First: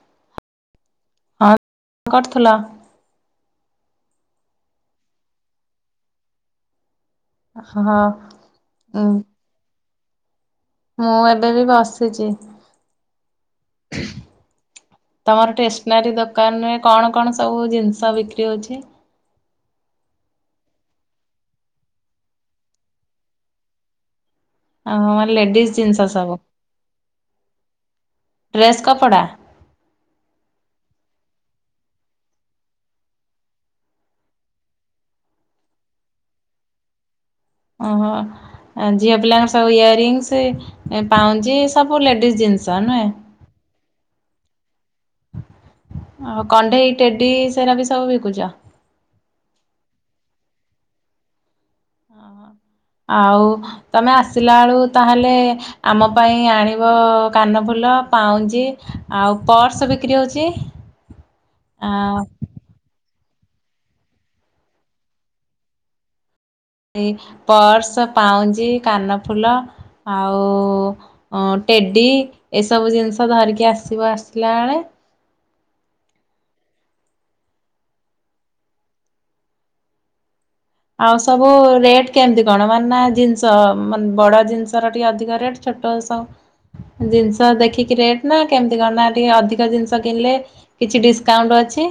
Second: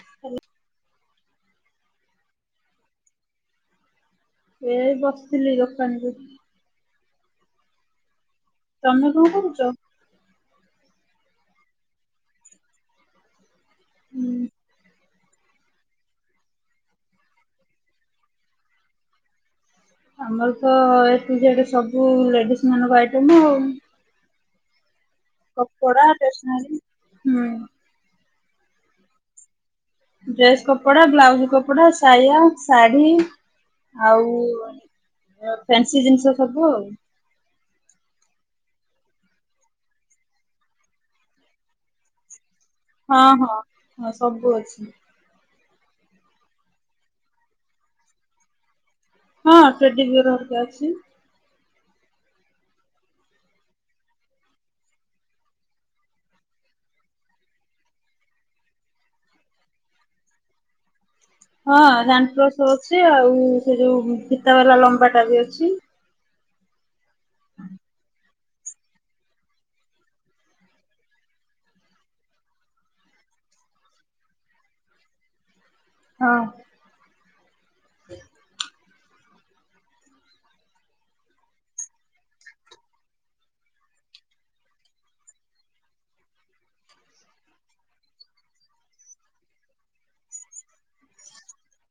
Hello. କରୁଥିଲା। ଏଇ ବସିଥିଲି ଦୋକାନକୁ। ହଁ। ଉଁ ତମେ କଣ କରୁଛ? ମୁଁ ଏବେ ବି ବସିଛି। ହୁଁ, ତମର ଟେସ୍ ନାରୀ ଦୋକାନରେ କଣ କଣ ସବୁ ଜିନିଷ ବିକ୍ରି ହୋଉଛି? ଆମର ତ ଏ ଟୁ ଜେଡ୍ ସବୁ ଲେଡିଜ ମାନଙ୍କ ଆଇଟମ୍ ଆଉ। ଅ ଲେଡିଜ ଜିନିଷ କପଡା ସବୁ ଟେସନାରୀ ହୁଁ। ଡ୍ରେସ୍ କପଡ଼ା? ଡ୍ରେସ୍ କପଡା ବ୍ଲାଉଜ କପଡା ସାୟା ଶାଢୀ ଆଉ ଅ ଫ୍ୟାନ୍ସି ଜିନିଷ ସବୁ ଆଉ। ଓହୋ। ଝିଅ ପିଲାଙ୍କ ସବୁ ଇୟରିଙ୍ଗସ୍ ପାଉଁଞ୍ଜି ସବୁ ଲେଡ଼ିଜ ଜିନିଷ ନୁହେଁ? ହଁ ହଁ ହଁ ସବୁ ଅଛି। ଆଉ କଣ୍ଢେଇ ଟେଡି ସେରା ବି ସବୁ ବିକୁଛ? ହଁ ଟ୍ରେଡିବିଅର ଅଲଗା ଅଛି। ହଁ ହଁ। ଆଉ ତମେ ଆସିଲା ବେଳକୁ ତାହେଲେ ଆମ ପାଇଁ ଆଣିବ କାନଫୁଲ, ପାଉଁଜି ଆଉ ପର୍ସ ବିକ୍ରି ହଉଛି? [inaudible] ହଁ ଆଉ ରାନଫ୍ଲୋର୍ସ ର ଅଛି ଆଉ ସେ ଯୋଉ ଫିତା ବାଲା ଲମ୍ବା ଟା ବି ଅଛି। ଏ ପର୍ସ, ପାଉଁଜି, କାନଫୁଲ ଆଉ ଅ ଟେଡି ଏସବୁ ଜିନିଷ ଧରିକି ଆସିବ ଆସିଲା ବେଳେ। ହଁ। ଆଉ ସବୁ ରେଟ୍ କେମିତି କଣ? ମାନେ ଜିନିଷ ମ ବଡ ଜିନିଷର ଟିକେ ଅଧିକ ରେଟ୍। ଛୋଟ ସ ଜିନିଷ ଦେଖିକି ରେଟ ନା କେମିତି କଣ ନା ଟିକେ ଅଧିକ ଜିନିଷ କିଣିଲେ କିଛି ଡିସକାଉଣ୍ଟ ଅଛି।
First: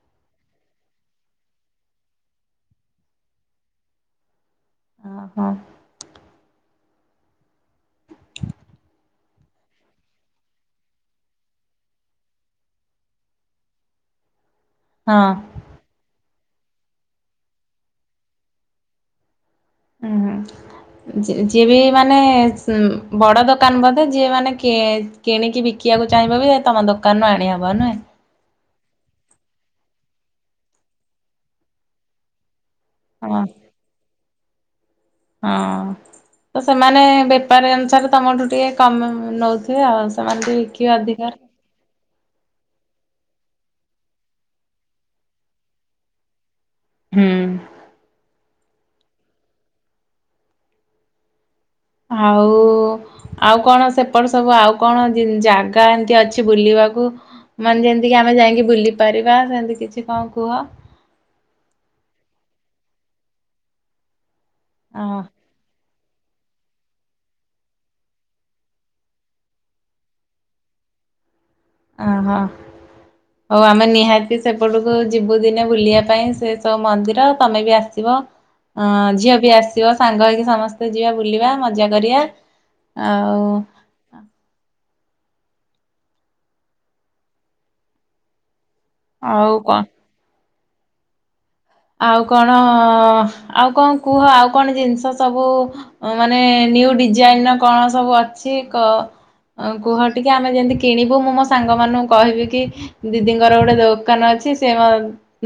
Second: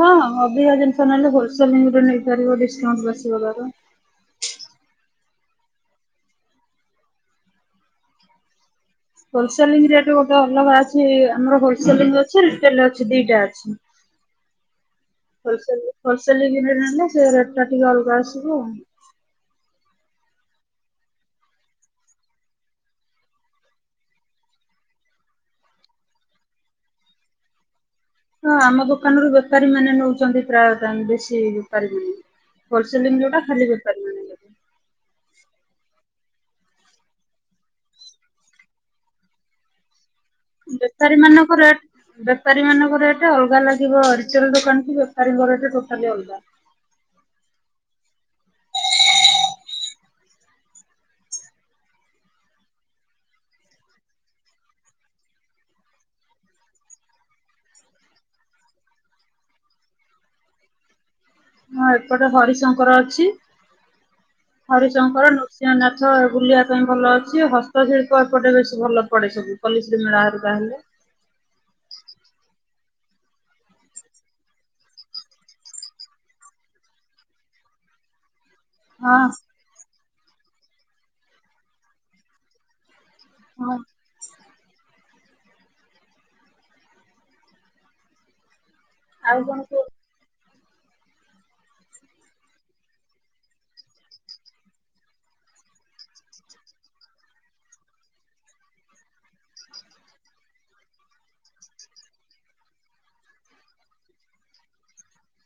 ହଁ ହଁ ଅଧିକା ଜିନିଷ ନେଲେ ହୋଲସେଲ ରେଟ ନେଇପାରିବ ଡିସକାଉଣ୍ଟ [unintelligible] ବାର। ଅ ହଁ। ହୋଲସେଲିଙ୍ଗ ରେଟ ଗୋଟେ ଅଲଗା ଅଛି ଆମର ହୋଲସେଲିଙ୍ଗ ଅଛି ରିଟେଲ ରେ ଅଛି ଦିଟା ଅଛି। ହଁ। ହୋଲସେଲ ରେ ରେଟ ରେ ନେଲେ ସେ ରେଟ୍ ଟା ଟିକେ ଅଲଗା ଆସିବ ଆଉ। ଉୁଁ ହୁ। ଯି ଯିବି ମାନେ ସ ଉଁ ବଡ ଦୋକାନ ବୋଧେ ଯିଏ ମାନେ କିଏ କିଣିକି ବିକିବାକୁ ଚାହିଁବ ବି ତମ ଦୋକାନରୁ ଆଣିହବ ନୁହେଁ? ହଁ ଆମ ଦୋକାନରୁ ବେପାରୀ ମାନେ ନଉଛନ୍ତି ପ୍ରାୟ [unintelligible] ବେଶୀ ବେପାରୀ ମାନେ। ହୋଲସେଲିଂ ଯୋଉଟା ହଁ ଖାଲି [unintelligible] ହଁ ତ ସେମାନେ ବେପାରୀ ଅନୁସାରେ ତମଠୁ ଟିକେ କମ ଅଁ ନଉଥିବେ ଆଉ ଆସ ବେପାରୀ ମାନଙ୍କରେ ବେପାରୀ ମାନଙ୍କରେ ଏଟା ଅଲଗା ଲାଗିବ। ରିଚେଲ ଦୋକାନ କି ବେପାରୀଙ୍କରଠୁ ଟୋଟାଲି ଅଲଗା। ହୁଁ। ଆଉ ଆଉ କଣ ସେପଟେ ସବୁ ଆଉ କଣ ଜ ଜାଗା ଏମତି ଅଛି ବୁଲିବାକୁ? ମାନେ ଯେମିତିକି ଆମେ ଯାଇକି ବୁଲି ପାରିବା ସେମିତି କିଛି କଣ କୁହ? ହଁ ଏପଟେ ହରିଶଙ୍କର ଅଛି। ଓହୋ। ହରିଶଙ୍କର ନୃସ ସିଂହନାଥ ବୁଲିବା ପାଇଁ ଭଲ ଅଛି। ହସ୍ତଶିଳ୍ପ ଏପଟେ ବେଶୀ ଭଲ ପଡେ ସବୁ ପଲ୍ଲୀଶ୍ରୀ ମେଳାରୁ ବାହାରଲେ। ଅ ହ। ଆଉ ଆମେ ନିହାତି ସେପଟକୁ ଯିବୁ ଦିନେ ବୁଲିବା ପାଇଁ ସେ ସବୁ ମନ୍ଦିର ତମେ ବି ଆସିବ। ଅଁ ହଁ ଝିଅ ବି ଆସିବ ସାଙ୍ଗ ହେଇକି ସମସ୍ତେ ଯିବା ବୁଲିବା ମଜା କରିବା ଆଉ। ହଁ। ଆଉ କଣ? ଆଉ କଣ ଆଉ କଣ କୁହ ଆଉ କଣ ଜିନିଷ ସବୁ? ଅ ମାନେ ନ୍ୟୁ ଡିଜାଇନ ର କଣ ସବୁ ଅଛି କ ଆ କୁହ ଟିକେ ଆମେ ଯେମିତି କିଣିବୁ ମୁଁ ମୋ ସାଙ୍ଗମାନଙ୍କୁ କହିବି କି ଦିଦିଙ୍କର ଗୋଟେ ଦୋକାନ ଅଛି। ସେ ମ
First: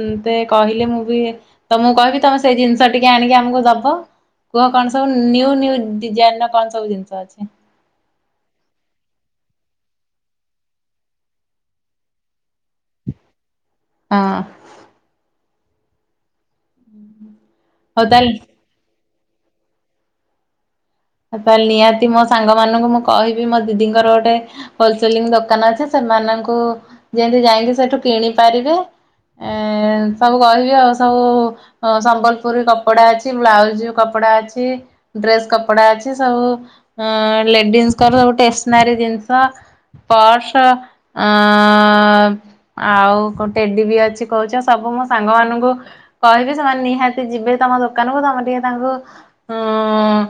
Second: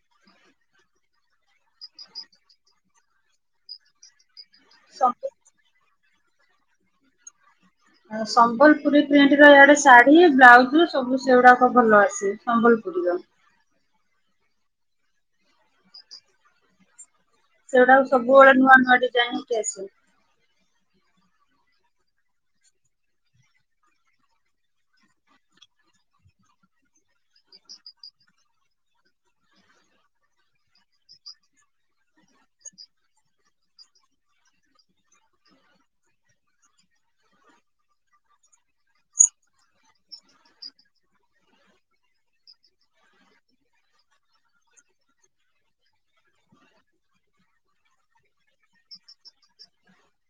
ମତେ କହିଲେ ମୁଁ [unintelligible] ତ ମୁଁ କହିବି ତମେ ସେଇ ଜିନିଷ ଟିକେ ଆଣିକି ଆମକୁ ଦବ। କୁହ କଣ ସବୁ ନ୍ୟୁ ନ୍ୟୁ ଡିଜାଇନ ର କଣ ସବୁ ଜିନିଷ ଅଛି? ଆଉ ସମ୍ବଲପୁରୀ ପ୍ରିଣ୍ଟ ର ଇଆଡେ ଶାଢୀ, ବ୍ଲାଉଜ ସବୁ ସେଗୁଡାକ ଭଲ ଆସେ ସମ୍ବଲ [unintelligible] ହଁ। ହଉ ସେଗୁଡାକ ତାହେଲେ ସବୁବେଳେ ନୂଆ ନୂଆ ଡିଜାଇନ ହେଇକି ଆସେ। ତାହେଲେ ନିହାତି ମୋ ସାଙ୍ଗ ମାନଙ୍କୁ ମୁଁ କହିବି ମୋ ଦିଦିଙ୍କର ଗୋଟେ ହୋଲସେଲିଂ ଦୋକାନ ଅଛି ସେମାନଙ୍କୁ ଯେମତି ଯାଇକି ସେଠୁ କିଣି ପାରିବେ। ଏଣ୍ଡ ସବୁ କହିବି ଆଉ ସବୁ ହଁ ସମ୍ବଲପୁରୀ କପଡା ଅଛି ବ୍ଲାଉଜ କପଡା ଅଛି ଡ୍ରେସ୍ କପ କପଡା ଅଛି ସବୁ ଉଁ ଲେଡିସଙ୍କର ଗୋଟେ ଟେସନାରୀ ଜିନିଷ। ପଅର୍ଶ ଆ ଆଉ ଟେଡି ବି ଅଛି କହୁଛ ସବୁ ମୋ ସାଙ୍ଗ ମାନଙ୍କୁ କହିବି ସେମାନେ ନିହାତି ଯିବେ ତମ ଦୋକାନକୁ ତମେ ଟିକେ ତାଙ୍କୁ ଉଁ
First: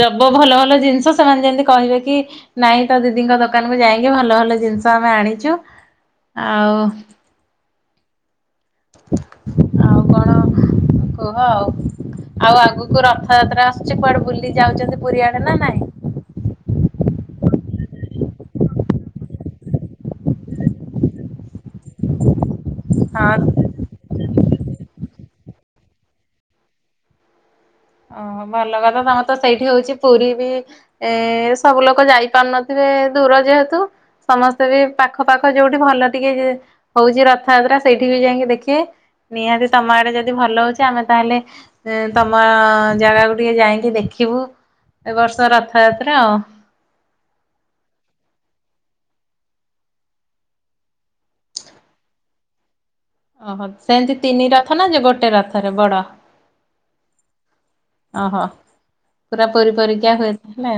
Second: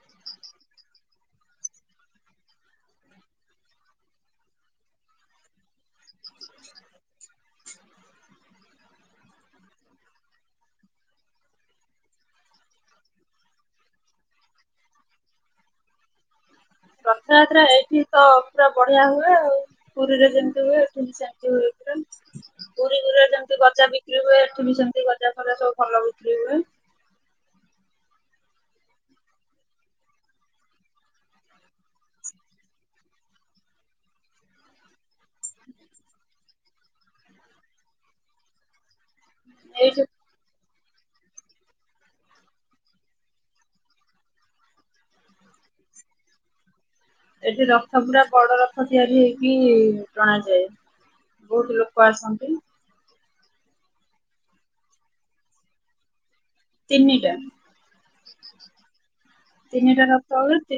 ଦବ ଭଲ ଭଲ ଜିନିଷ ସେମାନେ ଯେମିତି କହିବେ କି ନାଇଁ ତ ଦିଦିଙ୍କ ଦୋକାନକୁୁ ଯାଇକି ଭଲ ଭଲ ଜିନିଷ ଆମେ ଆଣିଛୁ ଆଉ ଆଉ କଣ କୁହ ଆଉ ଆଉ ଆଗକୁ ରଥଯାତ୍ରା ଆସୁଛି କୁଆଡେ ବୁଲି ଯାଉଛନ୍ତି ପୁରୀଆଡେ ନା ନାଇଁ? ରଥଯାତ୍ରା ଏଇଠି ତ ପୁରା ବଢିଆ ହୁଏ ଆଉ ପୁରୀରେ ଯେମିତି ହୁଏ ଏଠି ବି ସେମିତି ହୁଏ। ପୁରୀ ପୁରୀରେ ହଁ। ଯେମିତି ଗଜା ବିକ୍ରି ହୁଏ ଏଠି ବି ସେମିତି ଗଜା ଫଜା ସବୁ ଭଲ ବିକ୍ରି ହୁଏ। ଓହୋ ଭଲ କଥା ତମର ତ ସେଇଠି ହଉଛି ପୁରୀ ବି ଏ ସବୁ ଲୋକ ଯାଇପାରୁନଥିବେ ଦୂର ଯେହେତୁ। ସମସ୍ତେ ବି ପାଖ ପାଖ ଯୋଉଠି ଭଲ ଟିକିଏ ହଉଛି ରଥଯାତ୍ରା ସେଇଠି ବି ଯାଇକି ଦେଖିବେ ନିହାତି ତମ ଏଇଠି ଆଡେ ଯଦି ଭଲ ହଉଛି ଆମେ ତାହେଲେ ତମ ଜାଗାକୁ ଟିକେ ଯାଇକି ଦେଖିବୁ ଏ ବର୍ଷ ରଥଯାତ୍ରା ଆଉ। ଏଠି ରଥ ପୁରୁରା ବଡ ରଥ ତିଆରି ହେଇକି ଟଣାଯାଏ। ବହୁତ ଲୋକ ଆସନ୍ତି। ଓହୋ ସେମିତି ତିନି ରଥ ନା ଯେ ଗୋଟେ ରଥରେ ବଡ ତିନିଟା। ଓହୋ ପୁରା ପ ତିନିଟା ପରରିକା ରଥ ହୁଏ ତାନେ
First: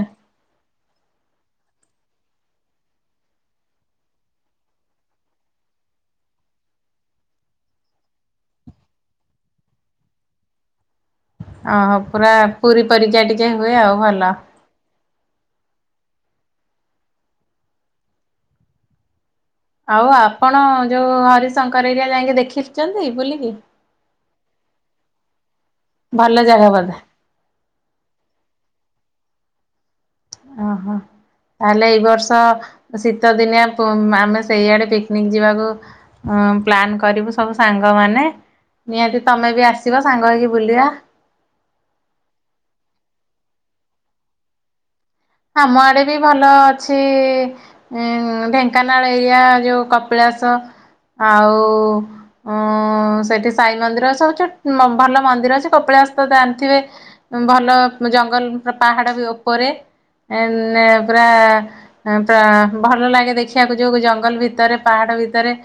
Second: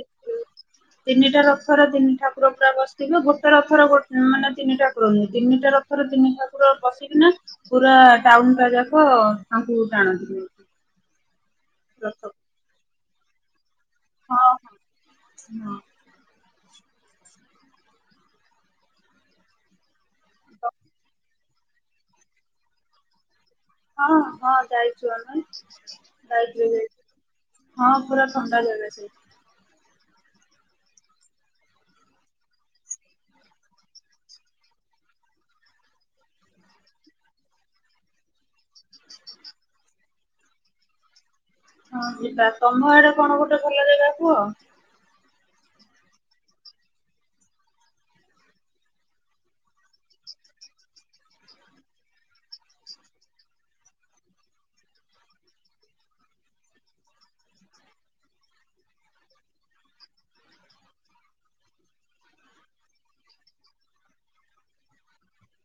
ତିନିଟା ରଥର ତିନି ଠାକୁର ପୁରା ବସିଥିବେ ଗୋଟେ ରଥରେ ମାନେ ତିନି ଠାକୁର ନୁହେ ତିନିଟା ରଥ ଥର ଦିନି ଠାକୁର ପସିକିନା ପୁରା ଟାଉନ ଟା ଯାକ ତାଙ୍କୁ ଟାଣନ୍ତିଥିଲୁ। ଓହୋ ପୁରା ପୁରୀ ପରୀକା ଟିକେ ହୁଏ ଆଉ ଭଲ। ହଁ ହଁ। ଆଉ ଆପଣ ଯୋଉ ହରିଶଙ୍କର ଏରିଆ ଯାଇକି ଦେଖିଛନ୍ତି ବୁଲିକି ହଁ ହଁ ଯାଇଛୁ ଆମେ ଭଲ ଜାଗା ଯାଇଛୁ ଯାଇ ବୋଧେ ହଁ ପୁରା ଥଣ୍ଡା ଜାଗା ସେଇଠି। ଓ ହୋ। ତାହେଲେ ଏଇ ବର୍ଷ ଶୀତ ଦିନିଆ ପ ଆମେ ସେଇଆଡେ ପିକନିକ ଯିବାକୁ ହ ପ୍ଲାନ୍ କରିବୁ ସବୁ ସାଙ୍ଗମାନେ ନିହାତି ତମେ ବି ଆସିବ ସାଙ୍ଗ ହେଇକି ବୁଲିବା। ହଁ ଯିବା ତମ ଆଡେ କଣ ଗୋଟେ ଭଲ ଜାଗା କୁହ? ଆମ ଆଡେ ବି ଭଲ ଅଛି ଉଁ ଢେଙ୍କାନାଳ ଏରିଆ ଯୋଉ କପିଳାସ ଆଉ ଉଁ ସେଠି ସାଇ ମନ୍ଦିର ସ ହଉଛି ଭଲ ମନ୍ଦିର ଅଛି କପିଳାସ ତ ଜାଣିଥିବେ ଭଲ ଜଙ୍ଗଲ ପାହାଡ଼ ବି ଉପରେ ଏଇନେ ପୁରା ପୁରା ଭଲ ଲାଗେ ଦେଖିବାକୁ ଯୋଉ ଜଙ୍ଗଲ ଭିତରେ ପାହାଡ ଭିତରେ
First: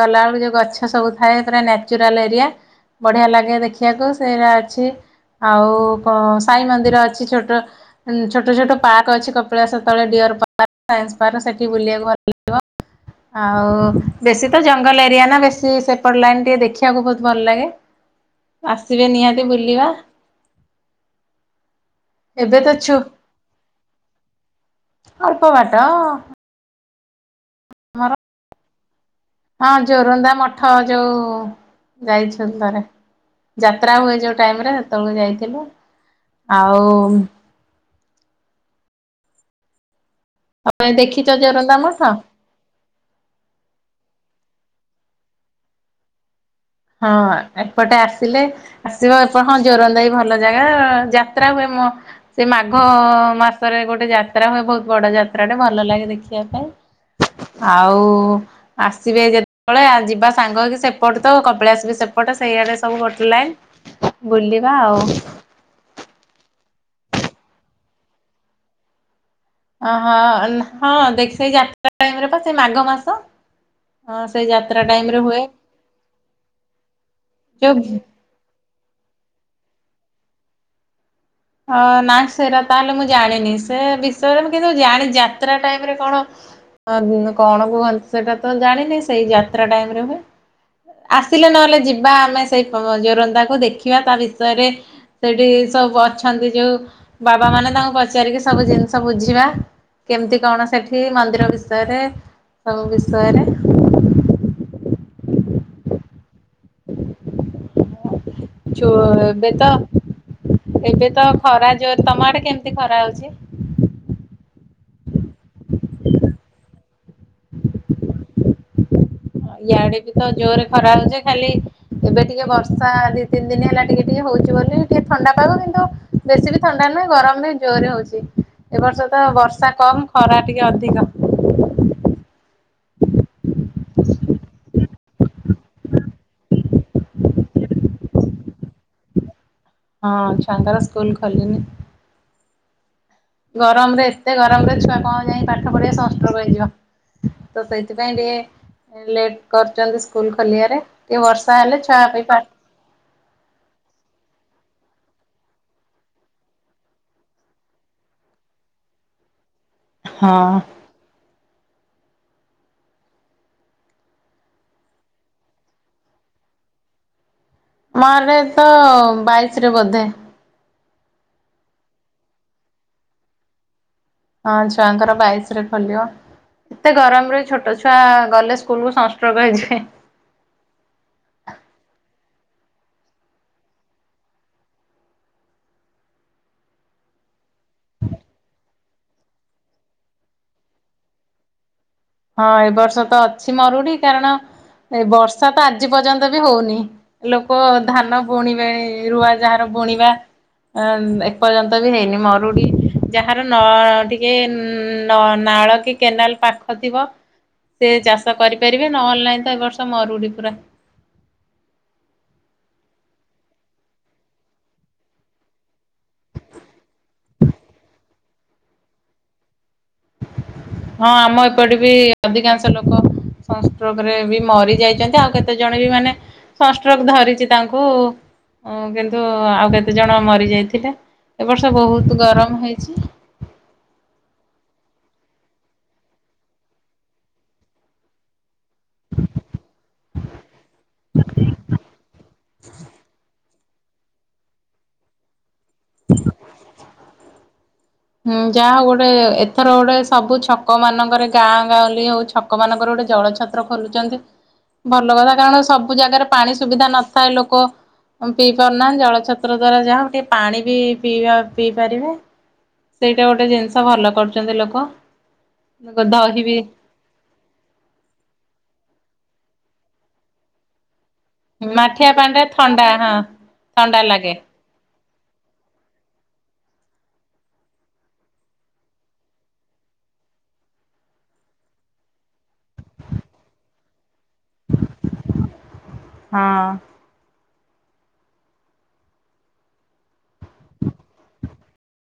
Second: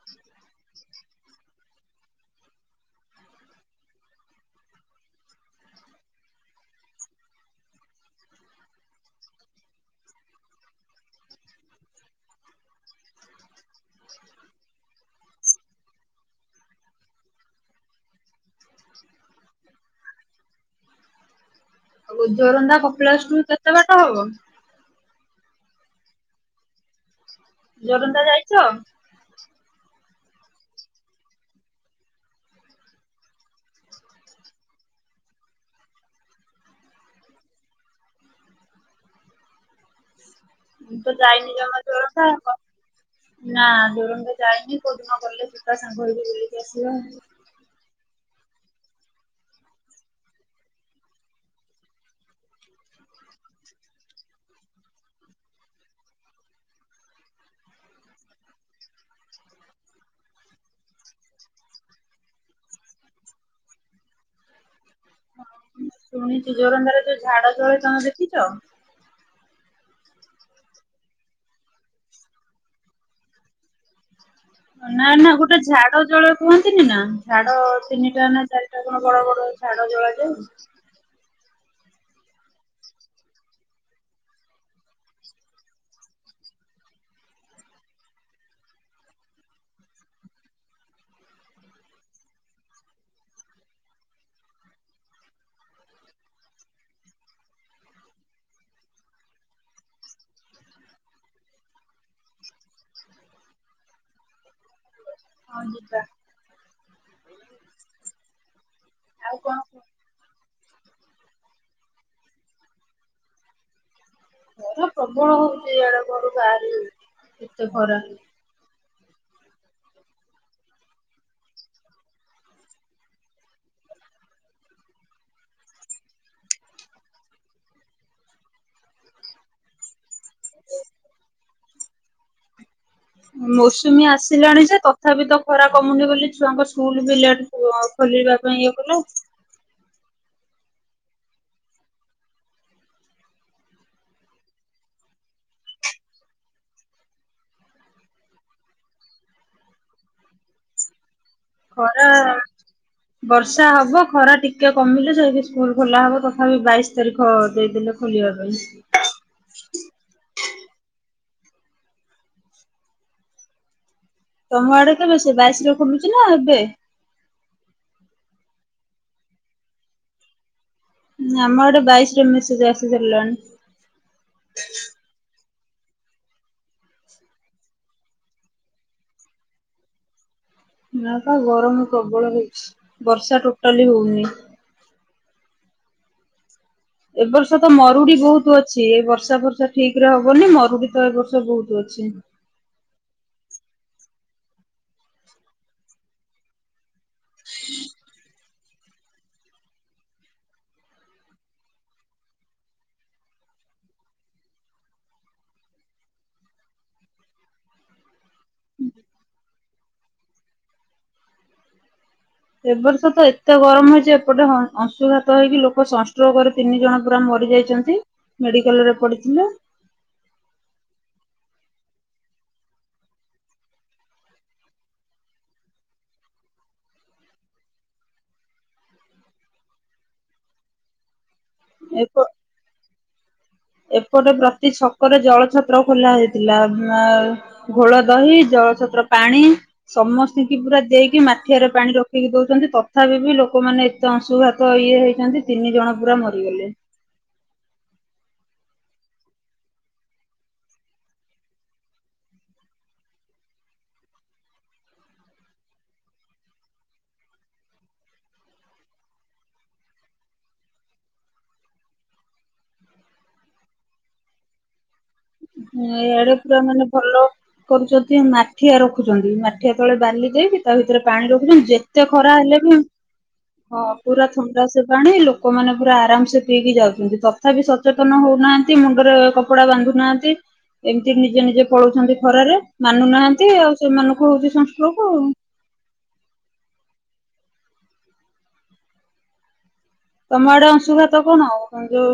ଗଲାବେେଳକୁ ଯୋଉ ଗଛ ସବୁ ଥାଏ ପୁରା ନ୍ୟାଚୁରାଲ ଏରିଆ ବଢିଆ ଲାଗେ ଦେଖିବାକୁ ସେଇରା ଅଛି। ଆଉ ପ ସାଇ ମନ୍ଦିର ଅଛି ଛୋଟ ଛୋଟ ଛୋଟ। ପାର୍କ ଅଛି କପିଳାସ ତଳେ ଡିୟର ପାର୍କ ସାଇନ୍ସ ପାର୍କ ସେଠି ବୁଲିବାକୁ ଭଲଲାଗିବ। ଆଉ ବେଶୀ ତ ଜଙ୍ଗଲ ଏରିଆ ନା ବେଶୀ ସେପଟ ଲାଇନ ଟିକିଏ ଦେଖିବାକୁ ବହୁତ ଭଲ ଲାଗେ। ଆସିବେ ନିହାତି ବୁଲିବା। ଆଉ ଏବେ ତ ଜୋରନ୍ଧା ଛୁ କପିଳାସୁ ଠୁ କେତେ ବାଟ ହବ? ଅଳପ ବାଟ ଜୋରଦ୍ଦା ଯାଇଛ? ହଁ ଜୋରନ୍ଦା ମଠ ଯୋଉ ଯାଇଛନ୍ତି ଥରେ ଯାତ୍ରା ହୁଏ ଯୋଉ ଟାଇମରେ ସେତେବେଳେ ଯାଇଥିଲୁ ଆଉ ତମେ ମୁ ତ ଦେଖିଛ ଯାଇନି ଜୋରନ୍ଦା ଜମା ମଠ? ଯୋରନ୍ଦା ଆଉ କ ନା ଯୋରନ୍ଦା ଯାଇନି କୋଉଦିନ ଗଲେ ଯିବା ସାଙ୍ଗ ହେଇକି ବୁଲି। ହଁ ଆ। ଏପଟେ ଆସିଲେ ଆସିବ ଏ ହଁ ଜୋରନ୍ଦା ବି ଭଲ ଜାଗା ଯାତ୍ରା ହୁଏ ମ ଏ ମାଘ ମାସରେ ଗୋଟେ ଯାତ୍ରା ହୁଏ ବହୁତ ବଡ ଯାତ୍ରାଟେ ଭଲ ଲାଗେ ଦେଖିଆ ପାଇଁ। ଆଉ ଆସିବେ ଯେତେବେଳେ ଯିବା ସାଙ୍ଗ ହେଇକି ସେପଟେ ତ କ ପଳେଇ ଆସିବେ ସେପଟେ ସେଇଆଡ଼େ ସବୁ ଗୋଟେ ଲାଇନ୍ ବୁଲିବା ଆଉ। ହଁ ମୁଁ ଶୁଣିଚି ଜୋରନ୍ଧାରେ ଯୋଉ ଝାଡ ଜଳେ ତମେ ଦେଖିଚ? ଓହୋ ହଁ ନା ଦେଖେ ସେଇ ଯାତ୍ରା ଟାଇମରେପା ସେଇ ମାଘ ମାସ। ହଁ ସେଇ ଯା ନା ନା ଗୋଟେ ଝାଡ ଜଳେ କୁହନ୍ତିନି ନା ଝାଡ ଯୋଉ ତିନିଟା ନା ଚାରି ଟା କଣ ବଡ ବଡ ଝାଡ ଜଳାଯାଏ। ହଁ ନା ସେରା ତାହେଲେ ମୁଁ ଜାଣିନି ସେ ବିଷୟରେ ମୁଁ କିନ୍ତୁ ଜାଣିଚି ଯାତ୍ରା ଟାଇମରେ କଣ ହଁ କଣ କୁହନ୍ତି ସେଟା ତ ଜାଣିନି ସେଇ ଯାତ୍ରା ଟାଇମ ରେ ହୁଏ। ଆସିଲେ ନହେଲେ ଯିବା ଆମେ ସେଇ ଆ ଜୋରନ୍ଦାକୁ ଦେଖିବା ତା ବିଷୟରେ ସେଠି ସବୁ ଅଛନ୍ତି ଯୋଉ ବାବା ମାନେ ତାଙ୍କୁ ପଚାରିକି ସବୁ ଜିନିଷ ବୁଝିବା। କେମିତି କଣ ସେଠି ମନ୍ଦିର ବିଷୟରେ ସବୁ ବିଷୟରେ। ହଁ ଯିବା। ଜୋ ଆଉ ଏବେ କଣ ତ କୁହ? ଏବେ ତ ଖରା ଯୋର ତମଆଡେ କେମିତି ଖରା ହଉଚି? ଖରା ପ୍ରବଳ ହଉଛି ଇଆଡେ ଘରୁ ବାହାରି ହଉନି ଏତେ ଖରା। ଇଆଡେ ବି ତ ଜୋରେ ଖରା ହଉଚି ଯେ ଖାଲି ଏବେ ଟିକେ ବର୍ଷା ଦି ତିନି ଦିନି ହେଲା ଟିକେ ଟିକେ ହଉଛି ବୋଲି ଟିକେ ଥଣ୍ଡା ପାଗ କିନ୍ତୁ ବେଶୀ ବି ଥଣ୍ଡା ନୁହେଁ ଗରମ ନୁହେଁ ଜୋରେ ହଉଛି ଏ ବର୍ଷ ତ ବର୍ଷା କମ। ଖରା ଟିକେ ଅଧିକ। ମୌସୁମୀ ଆସିଲାଣି ଯେ ତଥାପି ତ ଖରା କମୁନି ବୋଲି ଛୁଆଙ୍କ ସ୍କୁଲ ବି ଲେଟ ଖୋଲିବା ପାଇଁ ଇଏ କଲା ହଁ ଛୁଆଙ୍କର ସ୍କୁଲ ଖୋଲିନି। ଗରମ ରେ ଏତେ ଗରମ ରେ ଛୁଆ କଣ ଯାଇକି ପାଠ ପଢିବେ ସଂଷ୍ଟ୍ରୋକ ହେଇଯିବ। ତ ସେଇଥିପାଇଁ ଟିକେ ଲେଟ କରୁଚନ୍ତି ସ୍କୁଲ ଖୋଲିଆରେ ଟିକେ ବର୍ ଖରା ବର୍ଷା ହବ ଖରା ଟିକେ କମିଲେ ଯାଇକି ସ୍କୁଲ ଖୋଲା ହବ ତଥାପି ବାଇଶ ତାରିଖ ଦେଇଦେଲେ। ଖୋଲିବା ପାଇଁ। ହଁ। ତମ ଆଡେ କେବେ ସେ ବାଇଶରେ ଖୋଲୁଛି ନା ଏବେ? ଆମ ଆରେ ତ ବାଇସି ରେ ବୋଧେ। ଆମ ଆଡେ ବାଇଶରେ ମେସେଜ ଆସି ସାରିଲାଣି। ହଁ ଛୁଆଙ୍କର ବାଇସି ରେ ଖୋଲିବ। ଏତେ ଗରମରେ ଛୋଟ ଛୁଆ ଗଲେ ସ୍କୁଲ କୁ ସଂଷ୍ଟୋର୍କ ହେଇଯିବେ ହେ। ନା ପା ଗରମ ପ୍ରବଳ ହେଇଛି ବର୍ଷା ଟୋଟାଲି ହଉନି। ଏ ବର୍ଷ ତ ମରୁଡି ବହୁତ ଅଛି ଏ ବର୍ଷା ଫର୍ଷା ଠିକ ରେ ହବନି ମରୁଡି ତ ଏ ବର୍ଷ ବହୁତ ଅଛି। ହଁ ଏ ବର୍ଷ ତ ଅଛି ମରୁଡି କାରଣ ଏ ବର୍ଷା ତ ଆଜି ପର୍ଯ୍ୟନ୍ତ ବି ହଉନି। ଲୋକ ଧାନ ବୁଣିବେ ରୁଆ ଯାହାର ବୁଣିବା ଅ ଏପର୍ଯ୍ୟନ୍ତ ବି ହେଇନି ମରୁଡ଼ି ଯାହାର ନ ଟିକେ ନ ନାଳ କି କେନାଲ ପାଖ ଥିବ ସେ ଚାଷ କରିପାରିବେ ନହେଲେ ନାଇଁ ତ ଏ ବର୍ଷ ମରୁଡି ପୁରା। ଏବ ବର୍ଷ ତ ଏତେ ଗରମ ହେଇଛି ଏପଟେ ହଁ। ଅଂଶୁଘାତ ହେଇକି ଲୋକ ସଂଷ୍ଟ୍ରୋକ ରେ ତିନି ଜଣ ପୁରା ମରି ଯାଇଛନ୍ତି ମେଡିକାଲ ରେ ପଡିଥିଲେ। [inaudible] ହଁ ଆମ ଏପଟେ ବି ଅଧିକାଂଶ ଲୋକ ସଂଷ୍ଟ୍ରୋକ ରେ ବି ମରି ଯାଇଚନ୍ତି ଆଉ କେତେ ତେଜଣେବି ମାନେ ସଂଷ୍ଟ୍ରୋକ ଧରିଛି ତାଙ୍କୁ। କିନ୍ତୁ ଆଉ କେତେ ଜଣ ମରି ଯାଇଥିଲେ ଏ ବର୍ଷ ବହୁତ ଏପ ଗରମ ହେଇଛି। ଏପଟେ ପ୍ରତି ଛକରେ ଜଳ ଛତ୍ର ଖୋଲା ହେଇଥିଲା। ଆମ୍ ଘୋଳ ଦହି, ଜଳଛତ୍ର ପାଣି। ସମସ୍ତିଙ୍କି ପୁରା ଦେଇକି ମାଠିଆରେ ପାଣି ରଖିକି ଦଉଛନ୍ତି। ତଥାପି ବି ଲୋକମାନେ ତ ଅଂଶୁଘାତ ଇଏ ହେଇଛନ୍ତି ତିନି ଜଣ ପୁରା ମରିଗଲେ। ହୁଁ ଯାହା ହଉ ଗୋଟେ ଏଥର ଗୋଟେ ସବୁ ଛକ ମାନଙ୍କରେ ଗାଁ ଗାଁଲି ହଉଛି ଛକମାନଙ୍କରେ ଗୋଟେ ଜଳ ଛତ୍ର ଖୋଲୁଛନ୍ତି। ଭଲ କଥା କାରଣ ସବୁ ଜାଗାରେ ପାଣି ସୁବିଧା ନଥାଏ। ଲୋକ ପିଇ ପାରୁନାହାନ୍ତି ଜଳ ଛତ୍ର ଦ୍ଵାରା ଯାହା ହଉ ଟିକେ, ପାଣି ବି ପିଇବା ପିଇ ପାରିବେ। ସେଇଟା ଗୋଟେ ଜିନିଷ ଭଲ କରୁଛନ୍ତି ଲୋକ। ହଁ ଇଆଡେ ଦହି ବି ପୁରା ମାନେ ଭଲ କରୁଛନ୍ତି ମାଠିଆ ରଖୁଛନ୍ତି। ମାଠିଆ ତଳେ ବାଲି ଦେଇକି ତା ଭିତରେ ପାଣି ରଖୁ ଯେତେ ମାଠିଆ ଖରା ପାଣିରେ ହେଲେ, ବି ଥଣ୍ଡା ହଁ ହଁ ଥଣ୍ଡା ପୁରା ଲାଗେ। ଥଣ୍ଡା ସେ ପାଣି ଲୋକମାନେ ପୁରା ଆରାମ ସେ ପିଇକି ଯାଉଛନ୍ତି ତଥାପି ସଚେତନ ହଉନାହାନ୍ତି ମୁଣ୍ଡରେ କ କପଡା ବାନ୍ଧୁନାହାନ୍ତି। ଏମିତି ନିଜେ ନିଜେ ପଳଉଛନ୍ତି ଖରାରେ ମାନୁନାହାନ୍ତି ଆଉ ସେମାନଙ୍କୁ ହଉଛି ସଷ୍ଟ୍ରୋକ ଆଉ। ହଁ। ତମ ଆଡେ ଅଂଶୁଘାତ କଣ? ଆଉ ଯୋଉ